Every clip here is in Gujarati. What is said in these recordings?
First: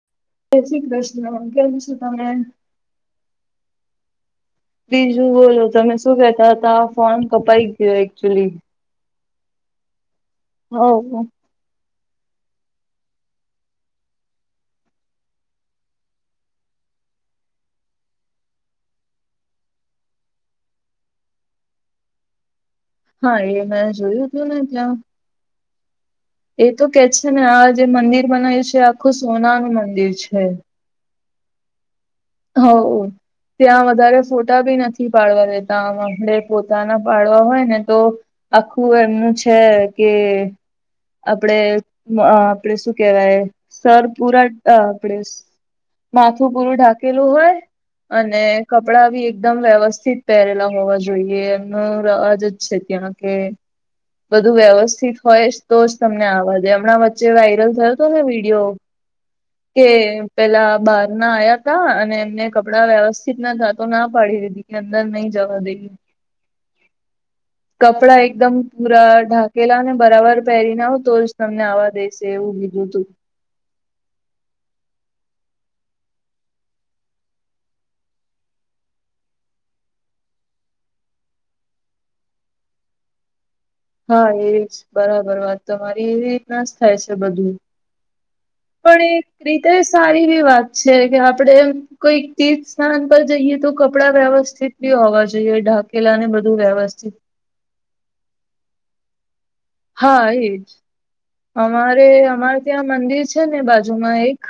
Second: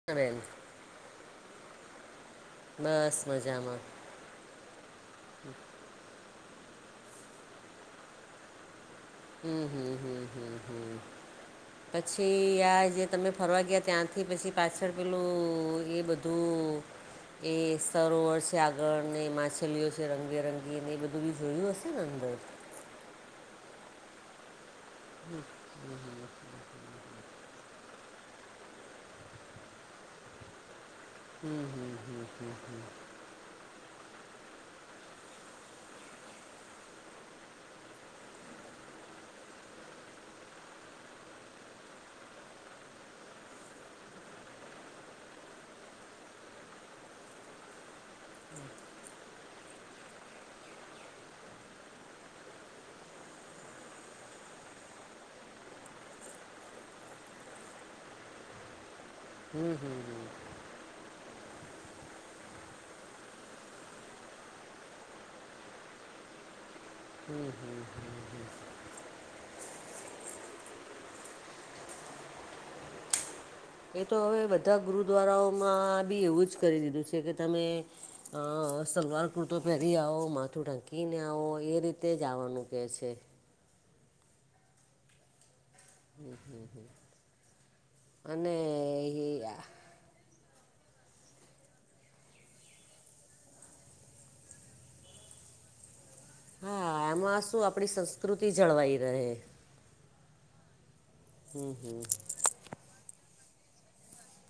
[unintelligible] જય શ્રી કૃષ્ણ કેમ છો તમે બસ મજામાં બીજું બોલો તમે શું કેહેતા હતા આ ફોન કપાઈ ગયો એકચુલી હમ હમ હમ હમ હમ હવ પછીઈઈ..... આ જે તમે ફરવા ગયા ત્યાંથી પછી પાછળ પેલુંઉ.... એ બધું એ સરોવર છે આગળ ને માછલીઓ છે રંગબેરંગી ને એ બધું બી જોયું હશે ને અંદર હા એ મેં જોયું તું ને ત્યા હમ હમ એ તો કે છે ને આ જે મંદિર બનાવ્યું છે આખું સોનાનું મંદિર છે હમ હમ હમ હમ હમ હવો ત્યાં વધારે ફોટા બી નથી પાડવા દેતા આમ આપડે પોતાના પાડવા હોય ને તો આખું એમનું છે કે આપણે આપણેે શું કેહેવાય સર પૂરા આપણે માથું પૂરું ઢાંકેલું હોય અને કપડાં બી એકદમ વ્યવસ્થિત પહેરેલા હોવા જોઈએ એમનો રવાજ જ છે ત્યાં કે બધું વ્યવસ્થિત હોય જ તો જ તમને આવાડે હમણાં વચ્ચે વાયરલ થયો તો ને વિડીયો કે પેલા બહાર ના આયા ના અને એમને કપડા વ્યવસ્થિત નતા તો ના પાડી દીધી કે અંદર નહી જવા દઈએ કપડા એકદમ પૂરા ઢક કેલા ને બરાબર પહેરીને આવો તો જ તમને આવા દેશે એવું કીધું તું એ તો હવે બધા ગુરુદ્વારાઓમાં બી એવું જ કરી દીધું છે કે તમે અ સલવાર કુર્તો પહેરી આવો માથું ઢાંકીને આવો એ રીતે જ આવવાનું કેહે છે હા એ જ બરાબર વાત તમારી એવી રીતના જ થાય છે બધું અને પણ એક એ રીતે સારી એવી વાત છે કે આપડે કઈક તીર્થ સ્થાન પર જઈએ તો કપડાં વ્યવસ્થિત બી હોવા જોઈએ ઢા હા એમાં શું આપડી સંસ્કૃતિ જળવાઈ રહે હા એજ હમ અમારે અમાર ત્યાં મંદિર છે ને બાજુમાં એક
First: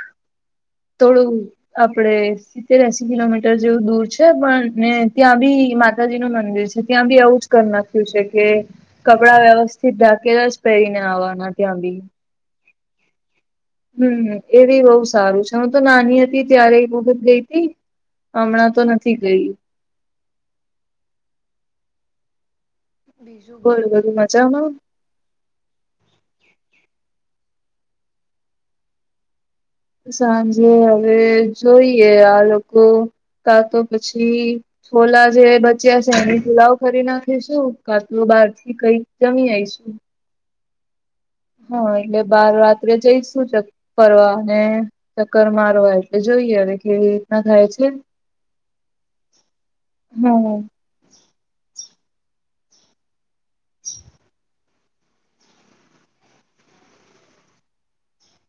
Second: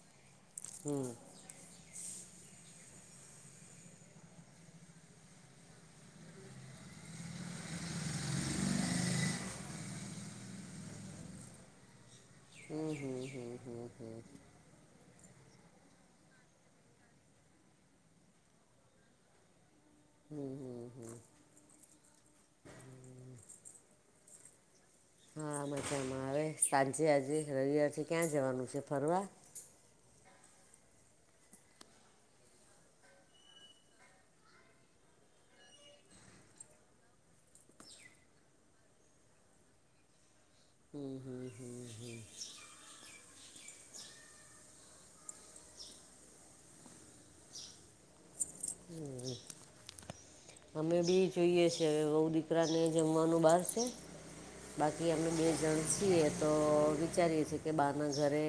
થોડું આપડે સિત્તેર એસી કિલોમીટર જેવું દૂર છે પણ ને ત્યાં બી માતાજી નું મંદિર છે ત્યાં બી એવુંજ કર નાખ્યું છે કે કપડા વ્યવસ્થિત ઢાંકેલા જ પહેરીને આવવાના ત્યાં બી હમ્મ હમ્મ હમ્મ હમ્મ હમ્મ એ બી બહુ સારું છે હું તો નાની હતી ત્યારે એક વખત ગઈ તી હમણાં તો નથી ગઈ હમ્મ હમ્મ હમ્મ હમ્મ બોલો બધું મજામાં તમારે સાંજે આજે રવિવાર છે ક્યાં જવાનું છે ફરવા સાંજે હવે જોઈએ આ લોકો કા તો પછી છોલા જે બચ્યા છે એમની પુલાવ કરી નાખીશું કાતો બહાર થી કઈ જમી આઈશું હમ્મ હમ્મ હા એટલે બાર રાત્રે જઈશું ત્યાં ફરવા અને ચક્કર મારવા એટલે જોઈએ હવે કેવી રીતના થાય છે [inaudible] [inaudible] હમ્મ અમે બી જોઈએ છે હવે બહુ દીકરાને જમવાનું બહાર છે બાકી અમે બે જણ છીએ તો વિચારીએ છીએ કે બા ના ઘરે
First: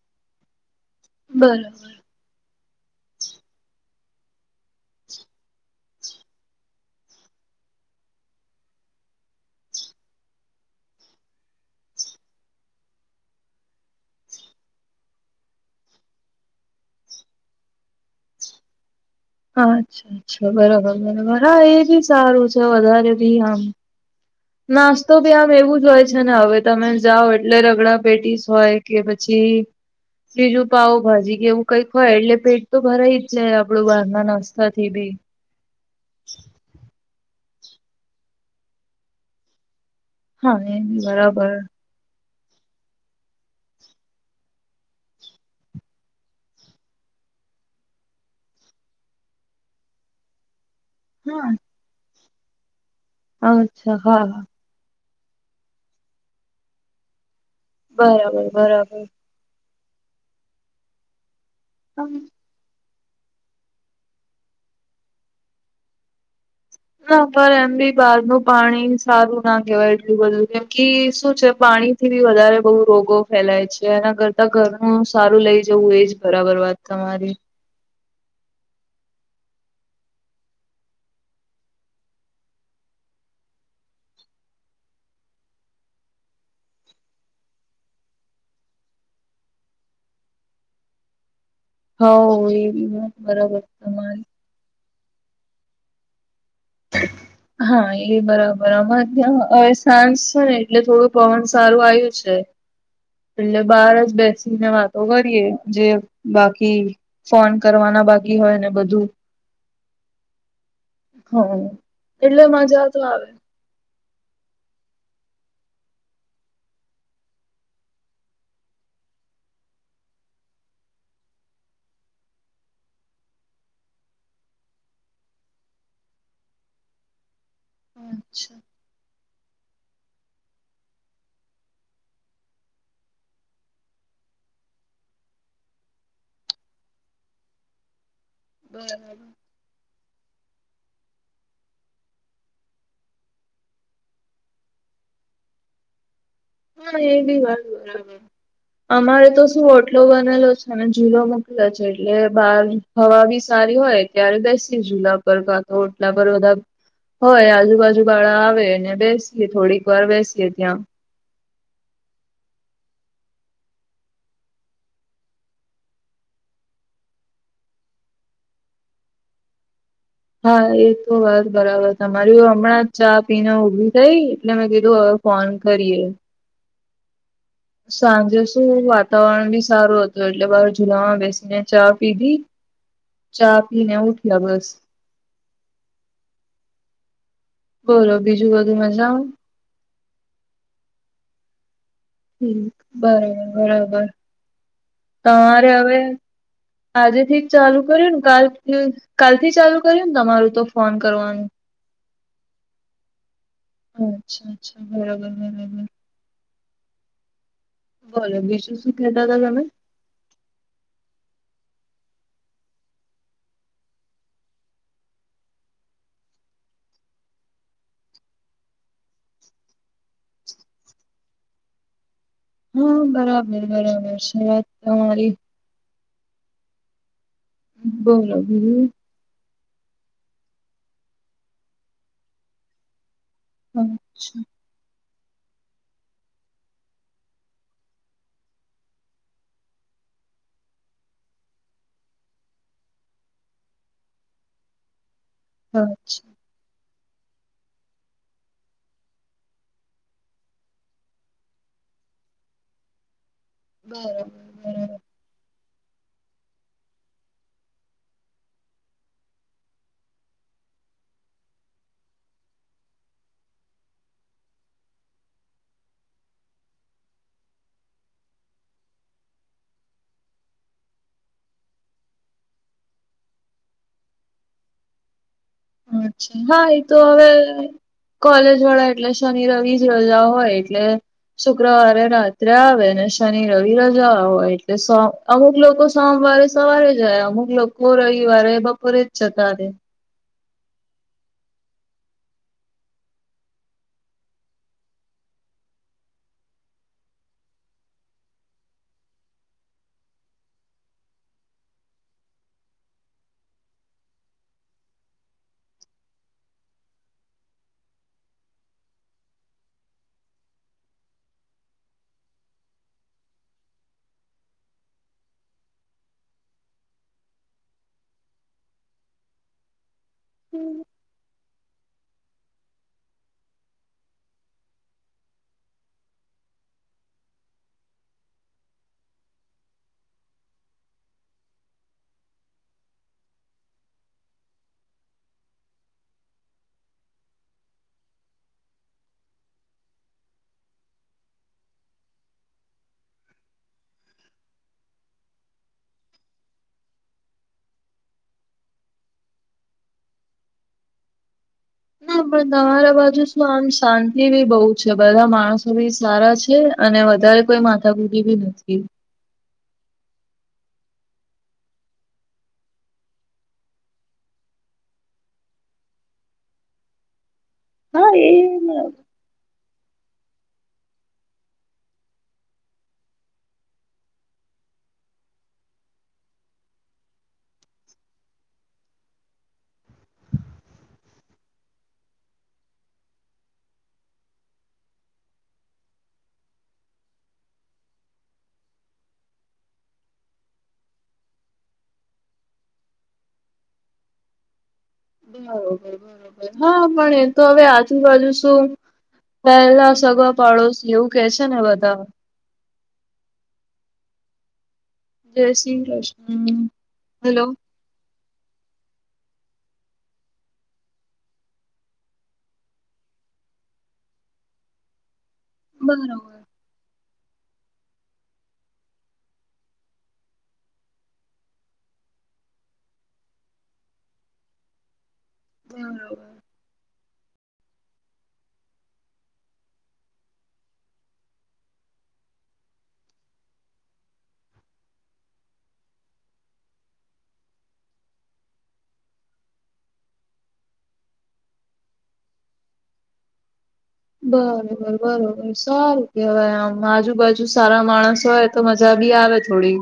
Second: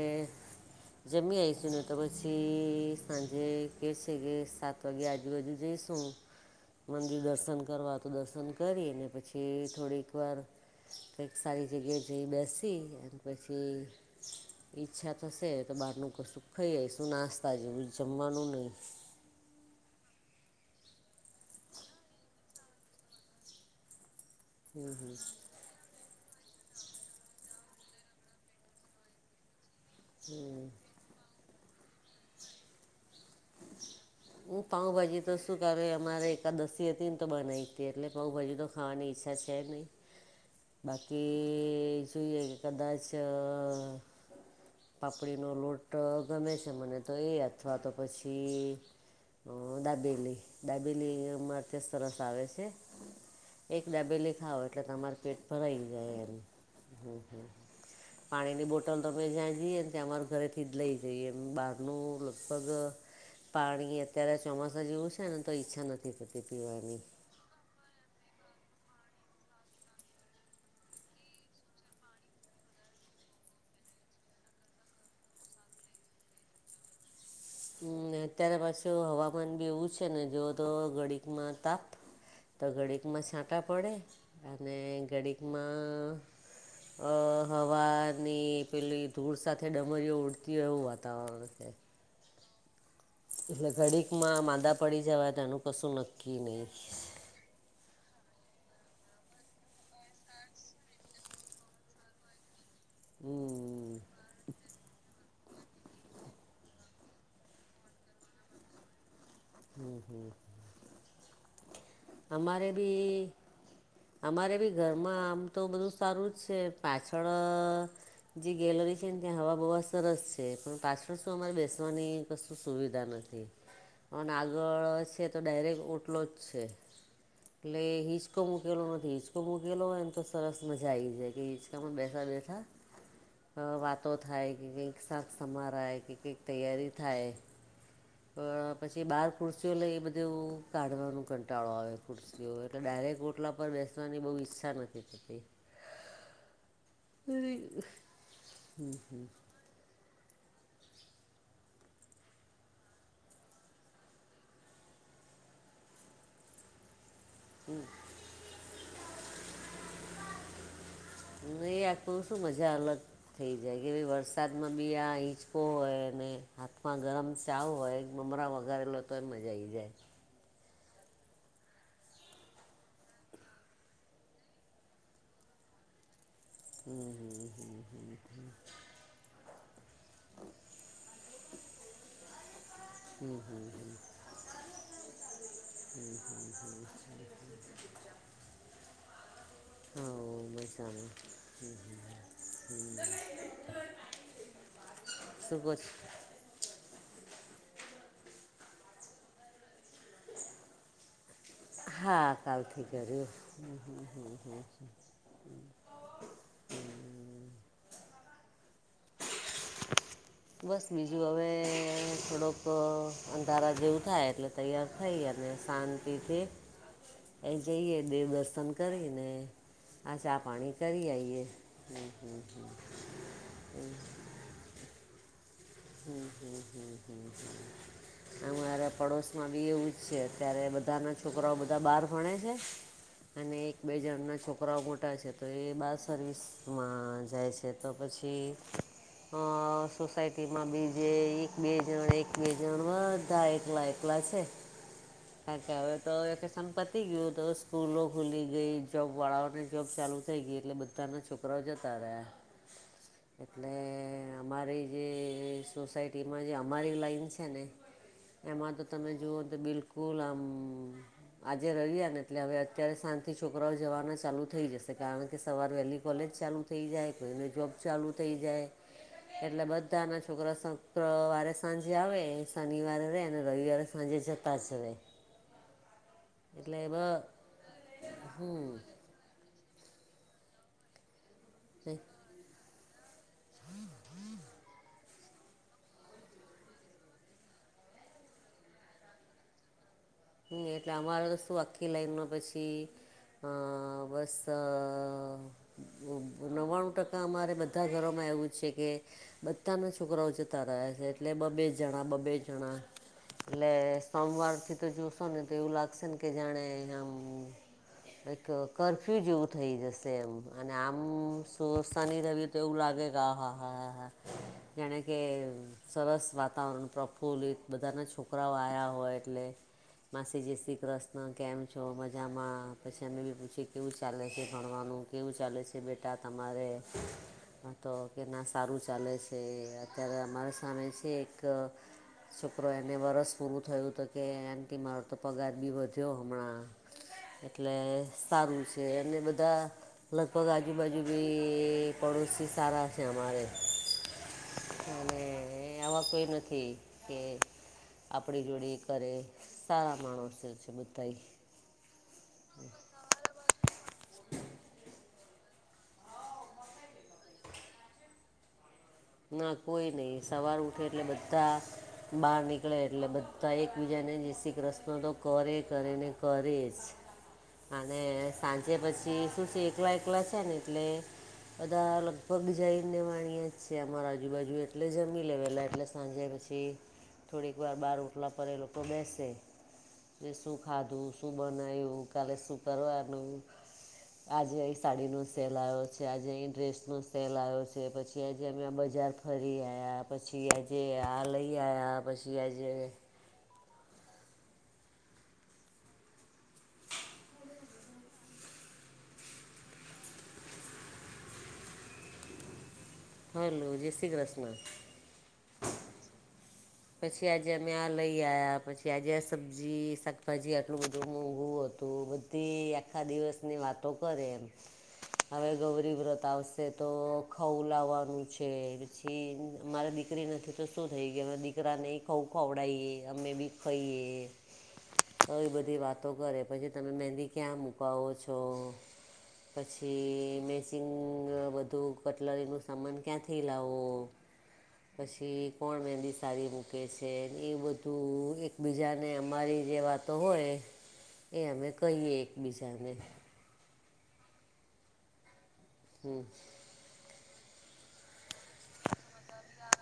જમી આઇશું ને બરાબર તમે પછી સાંજે કહે છે કે સાત વાગે આજુબાજુ જઈશું મંદિર દર્શન કરવા તો દર્શન કરીને પછી થોડીક વાર કઈક સારી જગ્યાએ જઈ બેસી અને પછી ઈચ્છા થશે તો બહારનું કશું ખાઈ આઇશું નાસ્તા જેવું જમવાનું નહી હા અચ્છા અચ્છા બરાબર બરાબર હા એ બી સારું છે વધારે ભી આમ હમ નાસ્તો હમ બી આમ એવું જ હોય છે ને હવે તમે જાઓ એટલે રગડા પેટીસ હોય કે પછી બીજું પાાવ ભાજી કે એવું કઈક હોય એટલે પેટ તો ભરાય આપણું બહાર ના હું નાસ્તા થી બી પાઉંભાજી તો શું કરે અમારે એકાદશી હતી ને તો બનાઇતી એટલે પાઉભાજી તો ખાવાની ઈચ્છા છે નહીં હા એ બી બરાબર બાકી જોઈ કે કદાચ પાપડીનો લોટ ગમે છે મને તો એ અથવા તો પછી હ દાબેલી દાબેલી અમાર હા ત્યાં સરસ આવે છે એક અચ્છા હા દાબેલી હા ખાાવ એટલે તમારે પેટ ભરાઈ જાય એમ હમ્મ હમ્મ બરાબર પાણી ની બોટલ બરાબર. તમે જ્યાં જઈએ ને ત્યાં અમાર ઘરેથી જ લઈ જઈએ એ બાર હમ લગભગ પાણી અત્યારે ચોમાસા જેવું છે ને તો ઈચ્છા નથી થતી પીવાની પર એમ બી બહાર ન પાણી સારું ના કેહેવાય એટલું બધું કેમ કે શું છે પાણી થી બી વધારે બહુ રોગો ફેલાય છે એના કરતા ઘરનું સારું લઇ જવું એજ બરાબર વાત તમારી હમ્મ અત્યારે પાછું હવામાન બી એવું છે ને જોઓ તો ઘડીમાં તાપ તો ઘડીકમાં છાંટા પડે અને ઘડીકમાં અ હવાની પેલી ધૂળ સાથે ડમરીઓ ઉડતી હોય એવું વાતાવરણ છે હોવ એ બી હે એટલે ઘડીકમાં માદા પડી જવા તેનું કશું નક્કી નહીં હા એ બરાબર અમારે ત્યાં અ સાંજ છે ને એટલે થોડું પવન સારું આયું છે પેલે હમ બહાર જ બેસી ને વાત તો કરીએ જે બાકી ફોન કરવાના બાકી હોય ને બધું હમ હમ હા એટલે અમારે મજા તો આવે બી અમારે બી ઘરમાં આમ તો બધું સારું જ છે પાછળ જે ગેલરી છે ને ત્યાં હવા બવા સરસ છે પણ પાછળ શું અમારે બેસવાની કશું સુવિધા નથી અને આગળ છે તો ડાયરેક ઓટલો જ છે એટલે હિચકો અચ્છા મુકેલો નથી હિચકો તો મૂકેલો હોય એમ તો સરસ મજા આયી જાય કે હિચકામાં બેઠા બેઠા વાતો થાય કે કંઈક શાક સમારાાય કે કંઈક તૈયારી થાય પછી બરાબર બાર ખુરશી એચ્યુઅલે એ બધું કાઢવાનું કંટાળો આવે ખુરશીઓ એટલે ડાયરેક્ટ ઓટલા પર બેસવાની બહુ ઈચ્છા નથી ધતી હા એ બી વાત બરાબર અમારે તો શું ઓ ટલો બનેલો છે અને ઝૂલો મોકલો છે એટલે બહાર હવા બી સારી હોય ત્યારે બેસીયે ઝૂલા પ ર તો ઓટલા પર બધા હોય આજુબાજુ વાળા આવેને બેસીએ થોડીક વાર બેસીએ ત્યાં ની આ [unintelligible] શું મજા અલગ થઈ જાય કે ભ વરસાદમાં બી આ હીચકો હોય અને હાથમાં ગરમ ચાવ હોય બમરા વઘારે લો તો એ મજા આવી જાય હા એ તો વાત બરાબર તમારી હમણાં ચા પીને ઊભી થઈ એટલે મેં કીધું હવે ફોન કરીએ હમ હમ હમ. સાંજે શું વાતાવરણ બી સારું હતું એટલે બાર જુલામાં બેસીને ચા પીધી ચા પીને ઉઠી્યા બસ હમ હમ બોલો હમ બીજું બધું મજામાં હા મૈસાણા હ હ હમ બરોબર બરોબર શું તમારે કહો છો? હવે આજે થી ચાલુ કર્યું ને કાલ કાલ થી ચાલુ કર્યું ને તમારું તો ફોન કરવાનું હા કાલથી કર્યું અચ્છા અચ્છા બરાબર [unintelligible] બોલો બીજુ શું કેતા તા તમે બસ બીજું હવે થોડોક અંધારા જેવું થાય એટલે તૈયાર થઈ અને શાંતિથી એ જઈએ દેવદર્શન કરી ને આ ચા પાણી કરી આઈએ હમ્મ હા બરાબર બરાબર છે વાત તમારી હ હમ હમ હ બોલો હ બીજું આમારા પડોશી બી એવું જ છે અત્યારે બધાના છોકરાઓ બધા બહાર ભણે છે અને એક બે અચ્છા જણના છોક કોરા મોટા છે તો એ બાર સર્વિસમાં જાય છે તો પછી અ સોસાયટી બીજે એક બે જણ એક બે જણ બધા એકલા એકલા છે કાઈ કે હવે તો અચ્છા ક્સુ સં પતી ગયું તો સ્કૂલો ખુલી ગઈ જોબવાળાઓને જોબ ચાલુ થઈ ગઈ એટલે બધું તતના છોકરાઓ જતા રહિયા એટલે બરાબર અમારી બરાબર જે સોસાયટીમાં જે અમારી લાઈન છે ને એમાં તો તમે જુઓ તો બિલકુલ આમ આજે રવિવાર ને એટલે હવે અત્યારે સાંજથી છોકરાઓ જવાના ચાલુ થઈ જશે કારણ કે સવાર વહેલી કોલેજ ચાલુ થ જાય કોઈને જોબ ચાલુ થઈ જાય એટલે બધા બધા ના છોકરા શુક્રવારે સાંજે આવે શનિવારે રહે અને રવિવારે સાંજે જતા જ રહે. અચ્છા હા એ એટલે બ તો હવે કોલેજ વાળા એટલે શનિ રવિ જ રજા હોય એટલે શુક્રવારે રાત ત્રા આવે ને શનિ રવિ રજા હોય એટલે અમુક લોકો સોમવારે સવારે જાય અમુક લોકો કો રવિવારે એ બપોરે જ જતા રે હમ્મ એટલે અમારે તો શું આખી લાઈન માં પછી હ વસ નવ્વાણું ટકા અમારે બધા ઘરોમાં એવું જ છે કે બધાના છોકરાઓ જતા રહ્યા છે એટલે બ બે જણા બ બે જણા એટલે સોમવારથી તો જોશો ને તો એવું લાગશે ને કે જાણે આમ એક કરફ્યુ જેવું થઇ જશે એમ અને આમ શની રવ તેવું લાગે ગ હા હા હા હા જેણે કે સરસ વાતાવરણ પ્રફુલ્લિત બધાના છોકરાઓ આવ્યા હોય એટલે માસી જય શ્રી ક્રષ્ણ. કેમ છો મજામાં પછી અમે બી પૂછી કેવું ચાલે છે ભણવાનું કેવું ચાલે છે કે બેટા તમારે હા તો કેના સારું ચાલે છે અત્યારે અમારી સામે છે એક છોકરો એને વરસ પૂરું થયું હત કે આંટી મારો તો પગાર બી વધ્યો હમણાં એટલે સારું છે અને બધા લગભગ આજુબાજુ બી પડોશી સારા છે અમારે. [unintelligible] અને આવા કોઈ નથી કે આપણી જોડીયે કરે સારા માણસો છે બધાઈ ના પણ તમારા બાજુ શું આમ શાંતિ બી બહુ છે બધા માણસો બી સારા છે અને વધારે કોઈ માથા ફૂટી ભી નથી. ના કોઈ નહિ સવાર ઉઠે એટલે બધા બહાર નીકળે એટલે બધા એકબીજાને જય શ્રી કૃષ્ણા તો કરે કરે ને કરે જ. [unintelligible] અને એ સાંજે પછી જે શું છે એકલા એકલા છે ને એટલે બધા લગભગ જઈને વાણીએ છે અમારા આજુબાજુ એટલે જમી લેવાલા એટલે સાંજે પછી થોડીક વાર બહાર ઓટલા પર એ લોકો બેસે. કે શું ખાધું શું બનાવ્યું કાલે શું કરવાનું આજે અહી સાડી નો સેલ આવ્યો છે આજે અહી ડ્રેસ નો સેલ આવ્યો છે પછી [unintelligible] આજે અમે બજાર ફરી આયા પછી આજે આ લઈ આયા પછી આજે હા પણ તો હવે આજુબાજુ શું પહેલા સગવા પાડોશી એવું કે છે ને બધા. હાલો, જય શ્રી કૃષ્ણ. જય શ્રી કૃષ્ણ. પછી હેલો આજેમ અમે આ લઈ આવ્યા પછી આજે આ સબ્જી શાકભાજી આટલું બધું મોંઘું હતું. થી આખા દિવસની વાતો કરે એમ હવે ગૌરી બરોબર વ્રત આવશે તો ખઉ લાવવાનું છે પછી મારી દીકરી નથી તો શું થઈ ગઈ દીકરી દીકરાને ખ ખવડએ અમે બી ખાઈએ તો એ બધી વાતો કરે. બરોબર પછી તમે મહેંદી ક્યાં મૂકાવો છો પછી મેચિંગ બધું કટલરીનું સામાન ક્યાંથી લાવો પછી કોણ મહેંદી સારી મૂકે છે એ બધું એકબીજાને અમારી જે વાત તો હોય એ અમે કહીએ એકબીજાને. બરોબર બરોબર, સારું હમ કેવાય આમ આજુબાજુ સારા માણસ હોય તો મજા બી આવે થોડી.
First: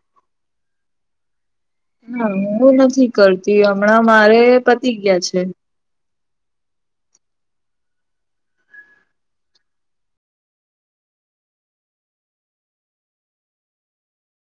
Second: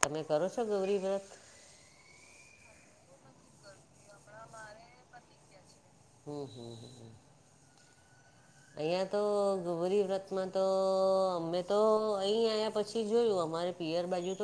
તમે કરો છો ગૌરી વત? ના હું નથી કરતી હમણાં મારે પતી ગયા છે. હમ્મ, હમ્મ, હમ્મ. અહીયાં તો ગોરી વ્રતમાં તો અમે તો અહી આવયા પછી જોયું અમારે પિયર બાજુ તો